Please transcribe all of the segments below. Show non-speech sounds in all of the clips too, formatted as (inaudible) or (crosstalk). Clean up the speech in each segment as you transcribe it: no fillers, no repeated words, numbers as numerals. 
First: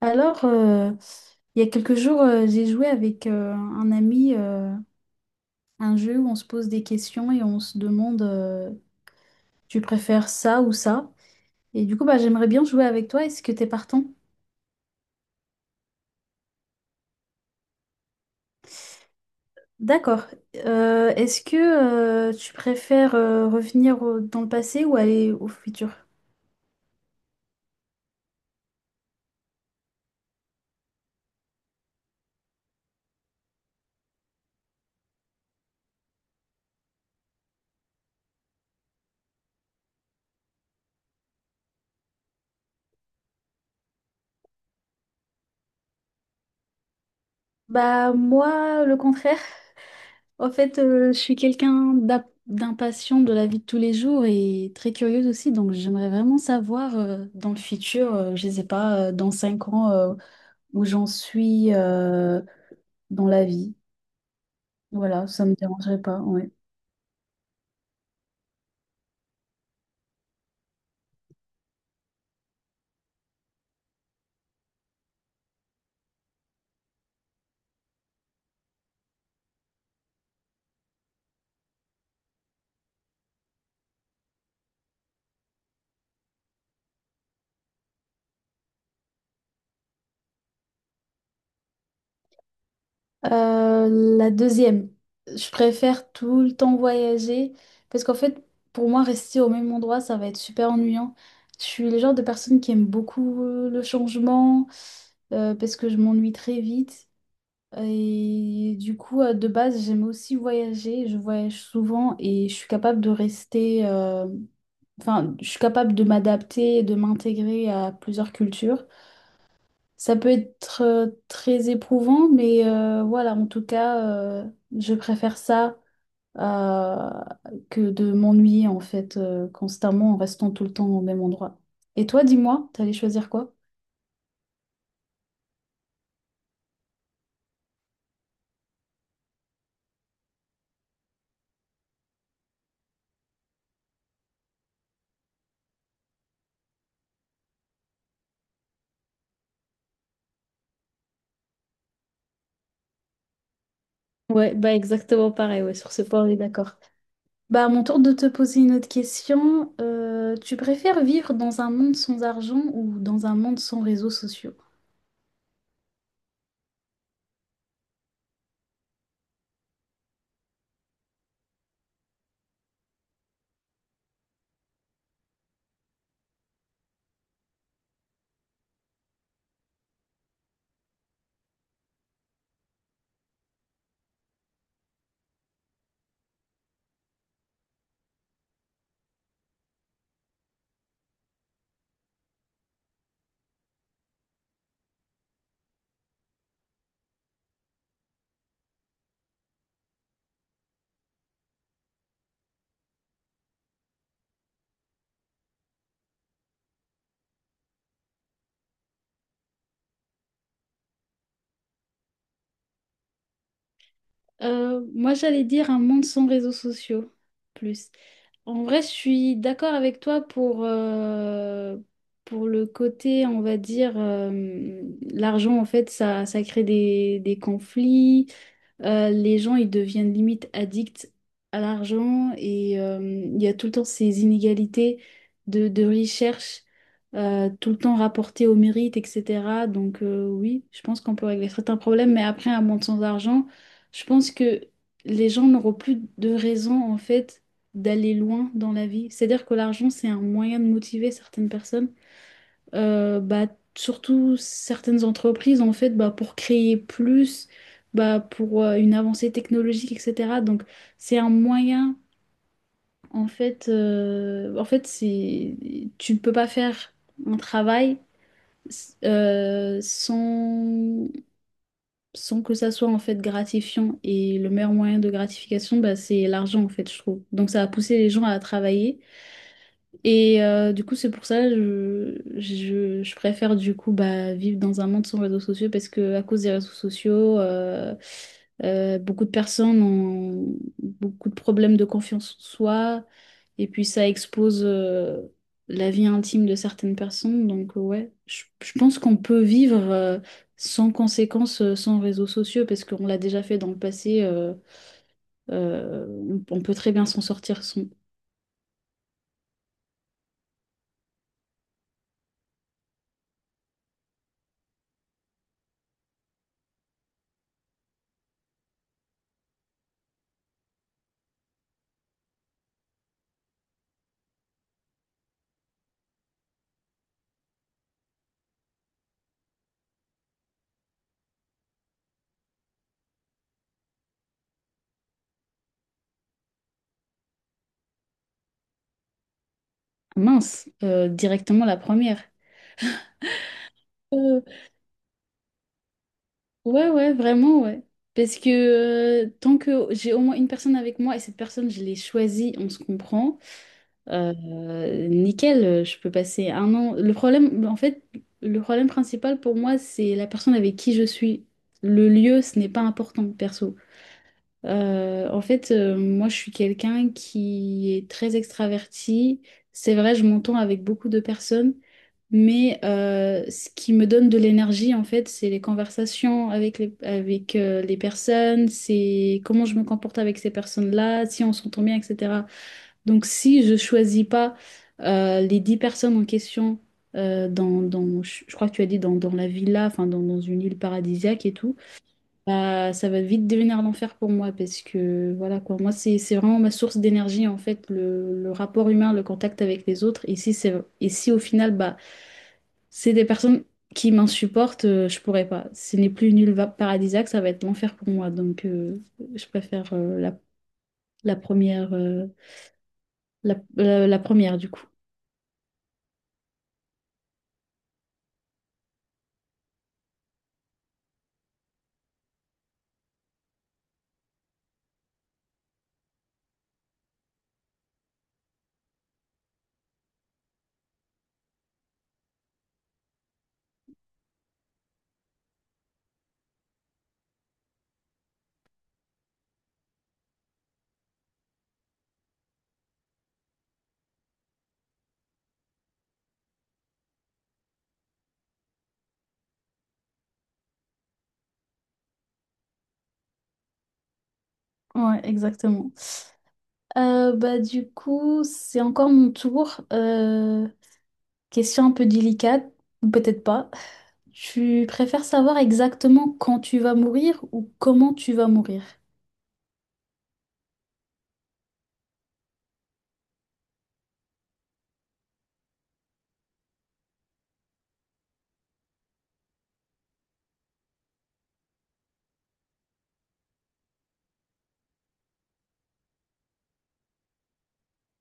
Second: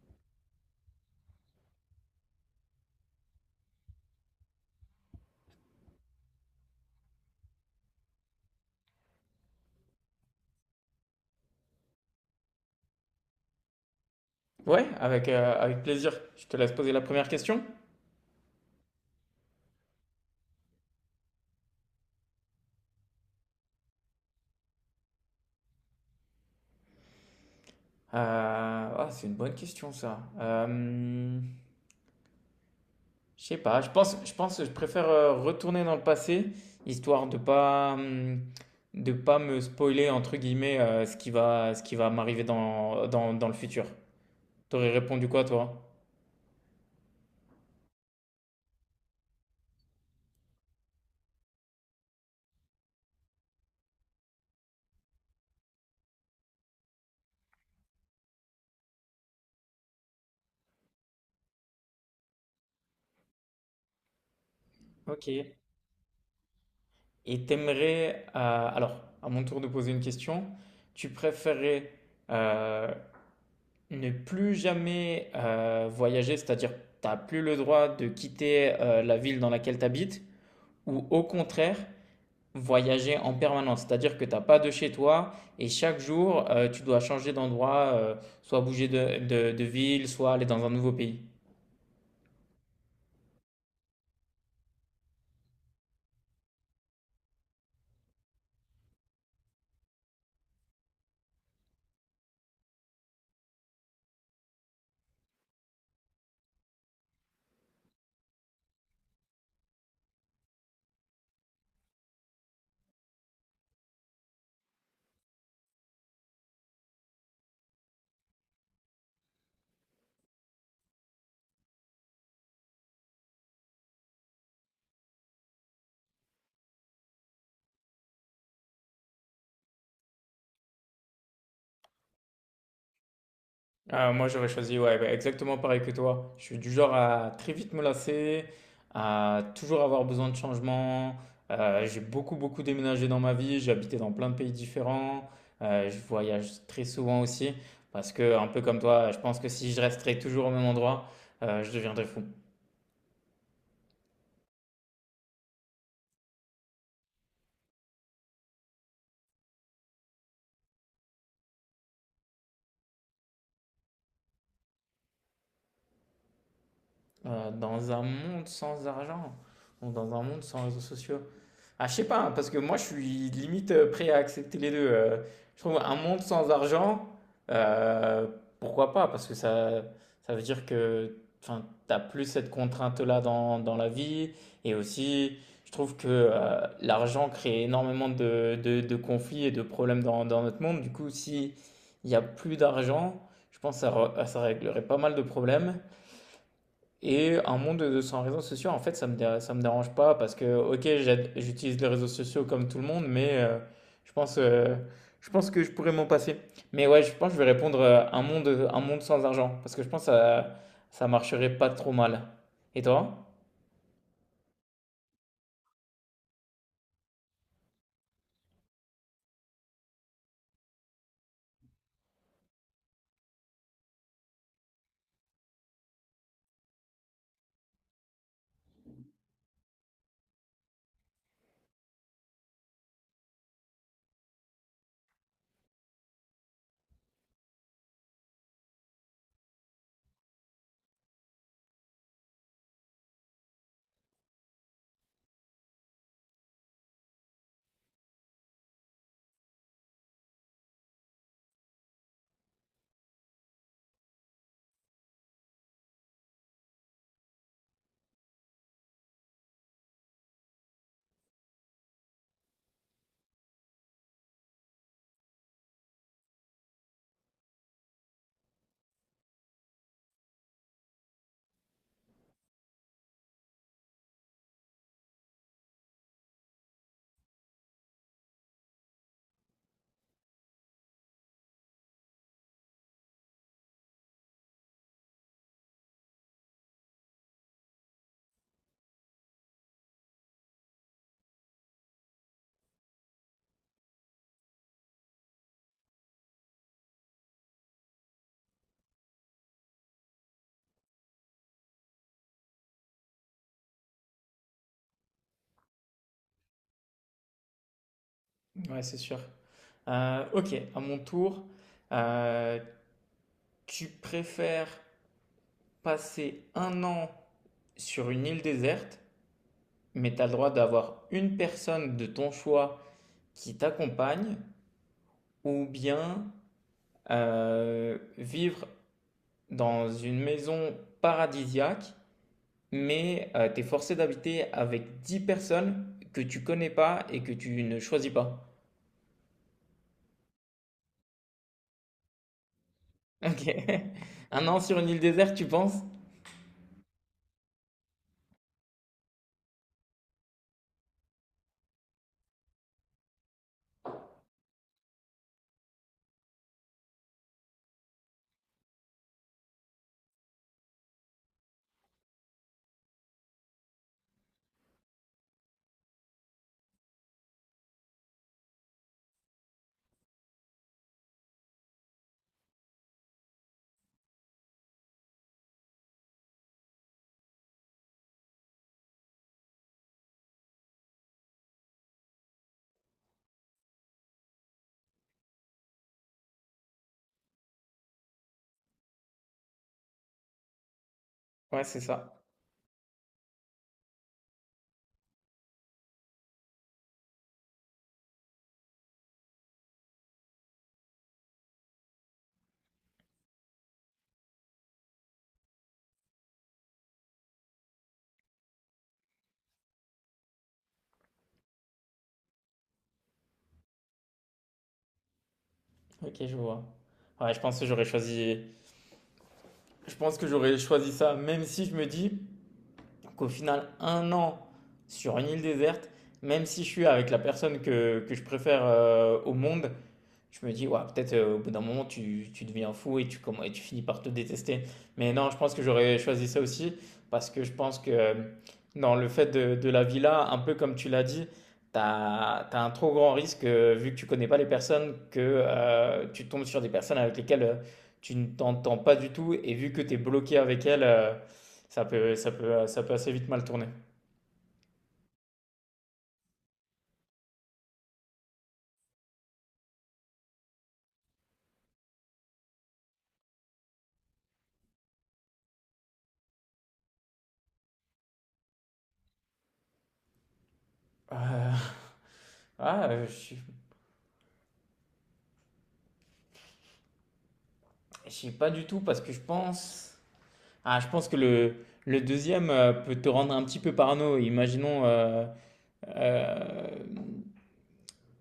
Alors, euh, il y a quelques jours, j'ai joué avec un ami un jeu où on se pose des questions et on se demande tu préfères ça ou ça? Et du coup, bah, j'aimerais bien jouer avec toi. Est-ce que t'es partant? Ouais, avec, avec plaisir. Je te laisse poser la première question. D'accord. Est-ce que tu préfères revenir dans le passé ou aller au futur? C'est une bonne question ça. Je sais pas. Je pense que je préfère retourner dans le passé, histoire de pas me spoiler entre guillemets ce qui va m'arriver dans le futur. T'aurais répondu quoi toi? Bah moi, le contraire. En fait, je suis quelqu'un d'impatient de la vie de tous les jours et très curieuse aussi, donc j'aimerais vraiment savoir dans le futur, je ne sais pas, dans 5 ans, où j'en suis dans la vie. Voilà, Ok. ça me dérangerait pas, ouais. Et t'aimerais, alors, à mon tour de poser une question, tu préférais euh, ne plus jamais voyager, c'est-à-dire t'as plus le droit de quitter la ville dans laquelle t'habites, ou au contraire, voyager en permanence, c'est-à-dire que t'as pas de chez toi et chaque jour tu dois changer d'endroit, soit bouger de, de ville, soit aller dans un nouveau pays. Euh, la deuxième, je préfère tout le temps voyager parce qu'en fait, pour moi, rester au même endroit, ça va être super ennuyant. Je suis le genre de personne qui aime beaucoup le changement parce que je m'ennuie très vite. Et du coup, de base, j'aime aussi voyager. Je voyage souvent et je suis capable de rester. Enfin, je suis capable de m'adapter et de m'intégrer à plusieurs cultures. Ça peut être très éprouvant, mais voilà, en tout cas, euh, je préfère ça euh, que de m'ennuyer en fait constamment en restant tout le temps au même endroit. Et toi, dis-moi, t'allais choisir quoi? Ah, moi, j'aurais choisi, ouais, bah, exactement pareil que toi. Je suis du genre à très vite me lasser, à toujours avoir besoin de changement. J'ai beaucoup, beaucoup déménagé dans ma vie. J'ai habité dans plein de pays différents. Je voyage très souvent aussi. Parce que, un peu comme toi, je pense que si je resterais toujours au même endroit, je deviendrais fou. Ouais, bah exactement pareil, ouais, sur ce point on est d'accord. Bah, à mon tour de te poser une autre question. Tu préfères vivre dans un monde sans argent ou dans un monde sans réseaux sociaux? Dans un monde sans argent, ou dans un monde sans réseaux sociaux, ah, je sais pas, hein, parce que moi, je suis limite prêt à accepter les deux. Je trouve un monde sans argent, euh, pourquoi pas? Parce que ça veut dire que enfin, t'as plus cette contrainte-là dans, dans la vie. Et aussi, je trouve que l'argent crée énormément de conflits et de problèmes dans, dans notre monde. Du coup, si il y a plus d'argent, je pense que ça, ça réglerait pas mal de problèmes. Et un monde de sans réseaux sociaux, en fait, ça me, ça me dérange pas parce que, ok, j'utilise les réseaux sociaux comme tout le monde, mais je pense, euh, je pense que je pourrais m'en passer. Mais ouais, je pense que je vais répondre un monde sans argent parce que je pense que ça marcherait pas trop mal. Et toi? Moi, j'allais dire un monde sans réseaux sociaux, plus. En vrai, je suis d'accord avec toi pour le côté, on va dire, l'argent, en fait, ça crée des conflits. Les gens, ils deviennent limite addicts à l'argent et il y a tout le temps ces inégalités de recherche, tout le temps rapportées au mérite, etc. Donc oui, je pense qu'on peut régler certains problèmes, mais après, un monde sans argent, je pense que les gens n'auront plus de raison, en fait, d'aller loin dans la vie. C'est-à-dire que l'argent, c'est un moyen de motiver certaines personnes bah, surtout certaines entreprises en fait bah, pour créer plus bah, pour une avancée technologique, etc. Donc c'est un moyen en fait c'est tu ne peux pas faire un travail sans sans que ça soit en fait gratifiant et le meilleur moyen de gratification bah, c'est l'argent en fait je trouve donc ça a poussé les gens à travailler. Et du coup, c'est pour ça je préfère du coup bah, vivre dans un monde sans réseaux sociaux parce que à cause des réseaux sociaux, beaucoup de personnes ont beaucoup de problèmes de confiance en soi et puis ça expose la vie intime de certaines personnes. Donc ouais, je pense qu'on peut vivre sans conséquences, sans réseaux sociaux parce qu'on l'a déjà fait dans le passé. Euh, on peut très bien s'en sortir sans... Ouais, c'est sûr. Ok, à mon tour, euh, tu préfères passer un an sur une île déserte, mais tu as le droit d'avoir une personne de ton choix qui t'accompagnent ou bien vivre dans une maison paradisiaque, mais tu es forcé d'habiter avec 10 personnes que tu connais pas et que tu ne choisis pas. Mince, directement la première. Ok. (laughs) Euh, Un an sur une île déserte, tu penses? ouais, ouais, vraiment, ouais. Parce que tant que j'ai au moins une personne avec moi et cette personne, je l'ai choisie, on se comprend, euh, nickel, je peux passer 1 an. Le problème, en fait, le problème principal pour moi, c'est la personne avec qui je suis. Le lieu, ce n'est pas important, perso. En fait, moi, je suis quelqu'un qui est très extraverti. C'est vrai, je m'entends avec beaucoup de personnes, mais ce qui me donne de l'énergie, en fait, c'est les conversations avec, les personnes, c'est comment je me comporte avec ces personnes-là, si on s'entend bien, etc. Donc, si je choisis pas les 10 personnes en question, dans, je crois que tu as dit dans, dans la villa, enfin, dans, dans une île paradisiaque et Ouais, tout, c'est ça. bah, ça va vite devenir l'enfer pour moi parce que voilà quoi, moi c'est vraiment ma source d'énergie en fait, le rapport humain, le contact avec les autres. Et si c'est et si au final bah c'est des personnes qui m'insupportent, je pourrais pas. Ce n'est plus une île paradisiaque, ça va être l'enfer pour moi. Donc je préfère la, la première la, la première du coup. Ok, je vois. Ouais, je pense que j'aurais choisi. Je pense que j'aurais choisi ça, même si je me dis qu'au final, un an sur une île déserte, même si je suis avec la personne que je préfère au monde, je me dis, ouais, peut-être au bout d'un moment, tu deviens fou et tu, et tu finis par te détester. Mais non, je pense que j'aurais choisi ça aussi parce que je pense que dans le fait de la villa, un peu comme tu l'as dit, tu as, un trop grand risque, vu que tu connais pas les personnes, que tu tombes sur des personnes avec lesquelles tu ne t'entends pas du tout et vu que tu es bloqué avec elles, ça peut, ça peut, ça peut assez vite mal tourner. Ouais, exactement. Bah du coup, c'est encore mon tour. Question un peu délicate, ou peut-être pas. Tu préfères savoir exactement quand tu vas mourir ou comment tu vas mourir? Euh, (laughs) ah, je ne sais pas du tout parce que je pense. Ah, je pense que le deuxième peut te rendre un petit peu parano. Imaginons, euh,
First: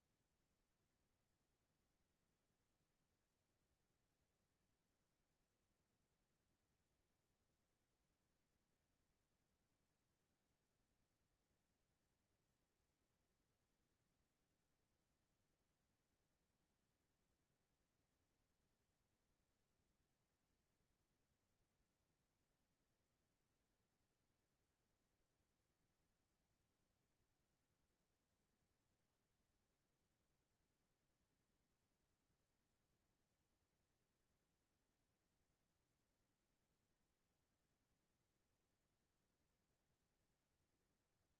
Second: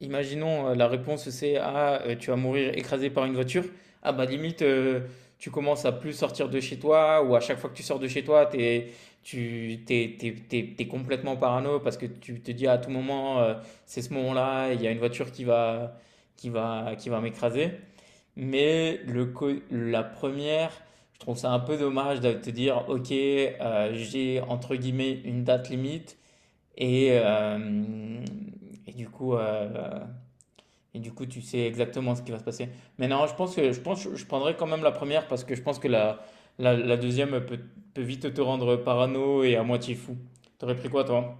imaginons la réponse c'est ah tu vas mourir écrasé par une voiture. Ah bah limite tu commences à plus sortir de chez toi ou à chaque fois que tu sors de chez toi t'es tu t'es, t'es complètement parano parce que tu te dis à tout moment c'est ce moment-là il y a une voiture qui va qui va qui va m'écraser. Mais le la première, je trouve ça un peu dommage de te dire, ok, j'ai entre guillemets une date limite et, euh, et du coup, euh, et du coup, tu sais exactement ce qui va se passer. Mais non, je pense que je prendrais quand même la première parce que je pense que la deuxième peut, peut vite te rendre parano et à moitié fou. T'aurais pris quoi, toi?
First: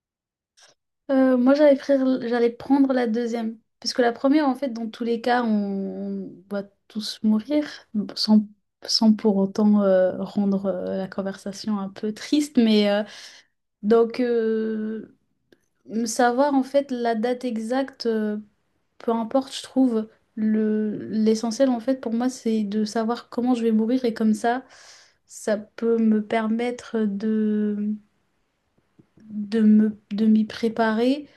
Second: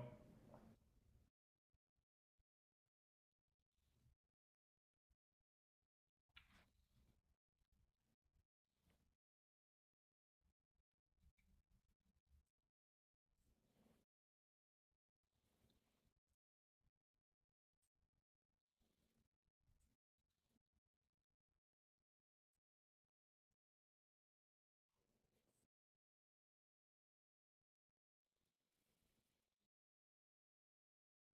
Moi, j'allais prendre la deuxième. Parce que la première, en fait, dans tous les cas, on va tous mourir, sans, sans pour autant rendre la conversation un peu triste. Mais donc, savoir, en fait, la date exacte, peu importe, je trouve le l'essentiel en fait pour moi c'est de savoir comment je vais mourir et comme ça ça peut me permettre de me de m'y préparer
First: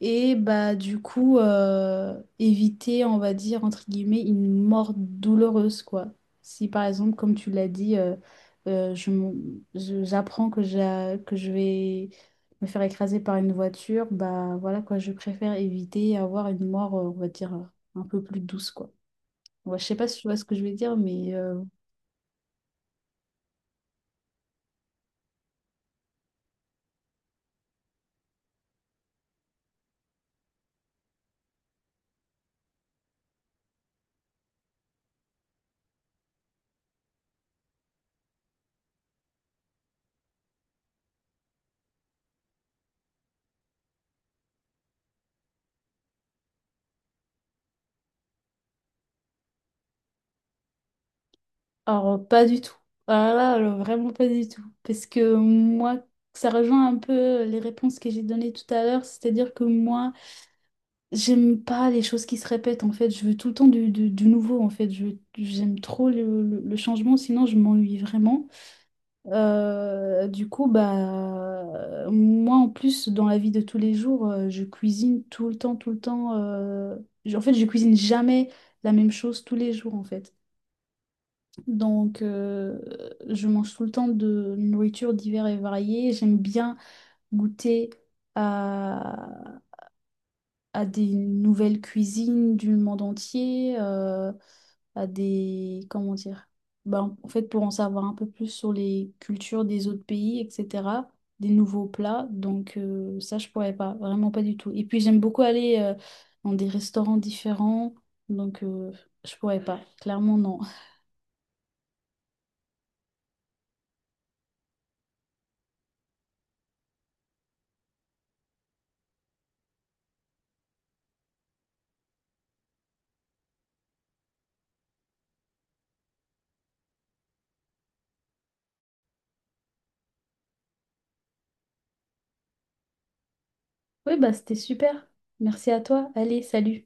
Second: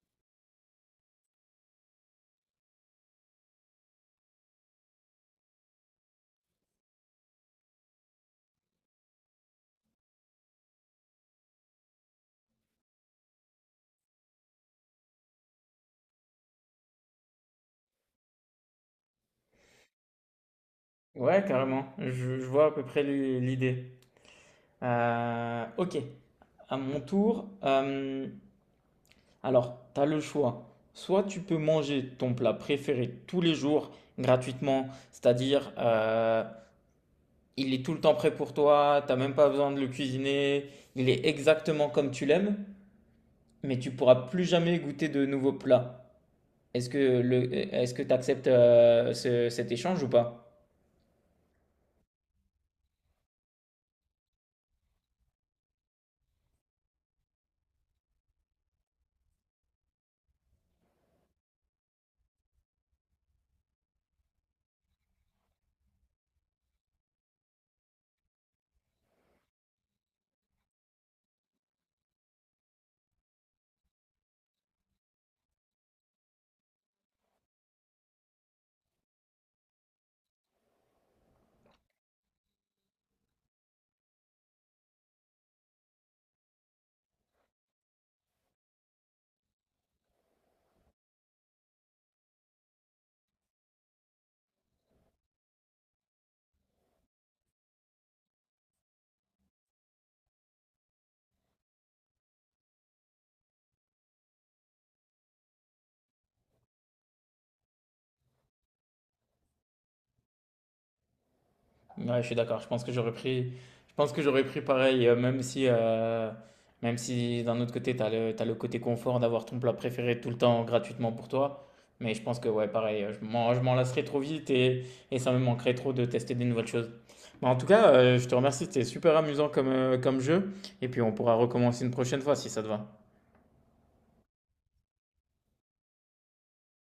et bah du coup éviter, on va dire, entre guillemets, une mort douloureuse, quoi. Si par exemple, comme tu l'as dit, euh, je, m- j'apprends que, que je vais me faire écraser par une voiture, bah voilà quoi, je préfère éviter et avoir une mort, on va dire, un peu plus douce, quoi. Ouais, je sais pas si tu vois ce que je veux dire, mais Ouais, carrément. Je vois à peu près l'idée. Ok. À mon tour, alors, tu as le choix. Soit tu peux manger ton plat préféré tous les jours gratuitement, c'est-à-dire il est tout le temps prêt pour toi, t'as même pas besoin de le cuisiner, il est exactement comme tu l'aimes, mais tu pourras plus jamais goûter de nouveaux plats. Est-ce que le, est-ce que tu acceptes cet échange ou pas? alors pas du tout. Ah là, alors, vraiment pas du tout. Parce que moi, ça rejoint un peu les réponses que j'ai données tout à l'heure, c'est-à-dire que moi, j'aime pas les choses qui se répètent en fait, je veux tout le temps du, du nouveau en fait, j'aime trop le, le changement, sinon je m'ennuie vraiment. Du coup, bah, moi en plus, dans la vie de tous les jours, je cuisine tout le temps, tout le temps. En fait, je cuisine jamais la même chose tous les jours en fait. Donc, je mange tout le temps de nourriture divers et variée, j'aime bien goûter à des nouvelles cuisines du monde entier, à des... Comment dire? Ben, en fait, pour en savoir un peu plus sur les cultures des autres pays, etc., des nouveaux plats. Donc ça, je pourrais pas, vraiment pas du tout. Et puis, j'aime beaucoup aller dans des restaurants différents. Donc, je pourrais pas. Clairement, non. Ouais, je suis d'accord. Je pense que j'aurais pris, je pense que j'aurais pris pareil, même si d'un autre côté, tu as le, t'as le côté confort d'avoir ton plat préféré tout le temps gratuitement pour toi. Mais je pense que, ouais, pareil, je m'en lasserais trop vite et ça me manquerait trop de tester des nouvelles choses. Mais en tout cas, je te remercie. C'était super amusant comme, comme jeu. Et puis, on pourra recommencer une prochaine fois si ça te va. Oui, bah, c'était super. Merci à toi. Allez, salut.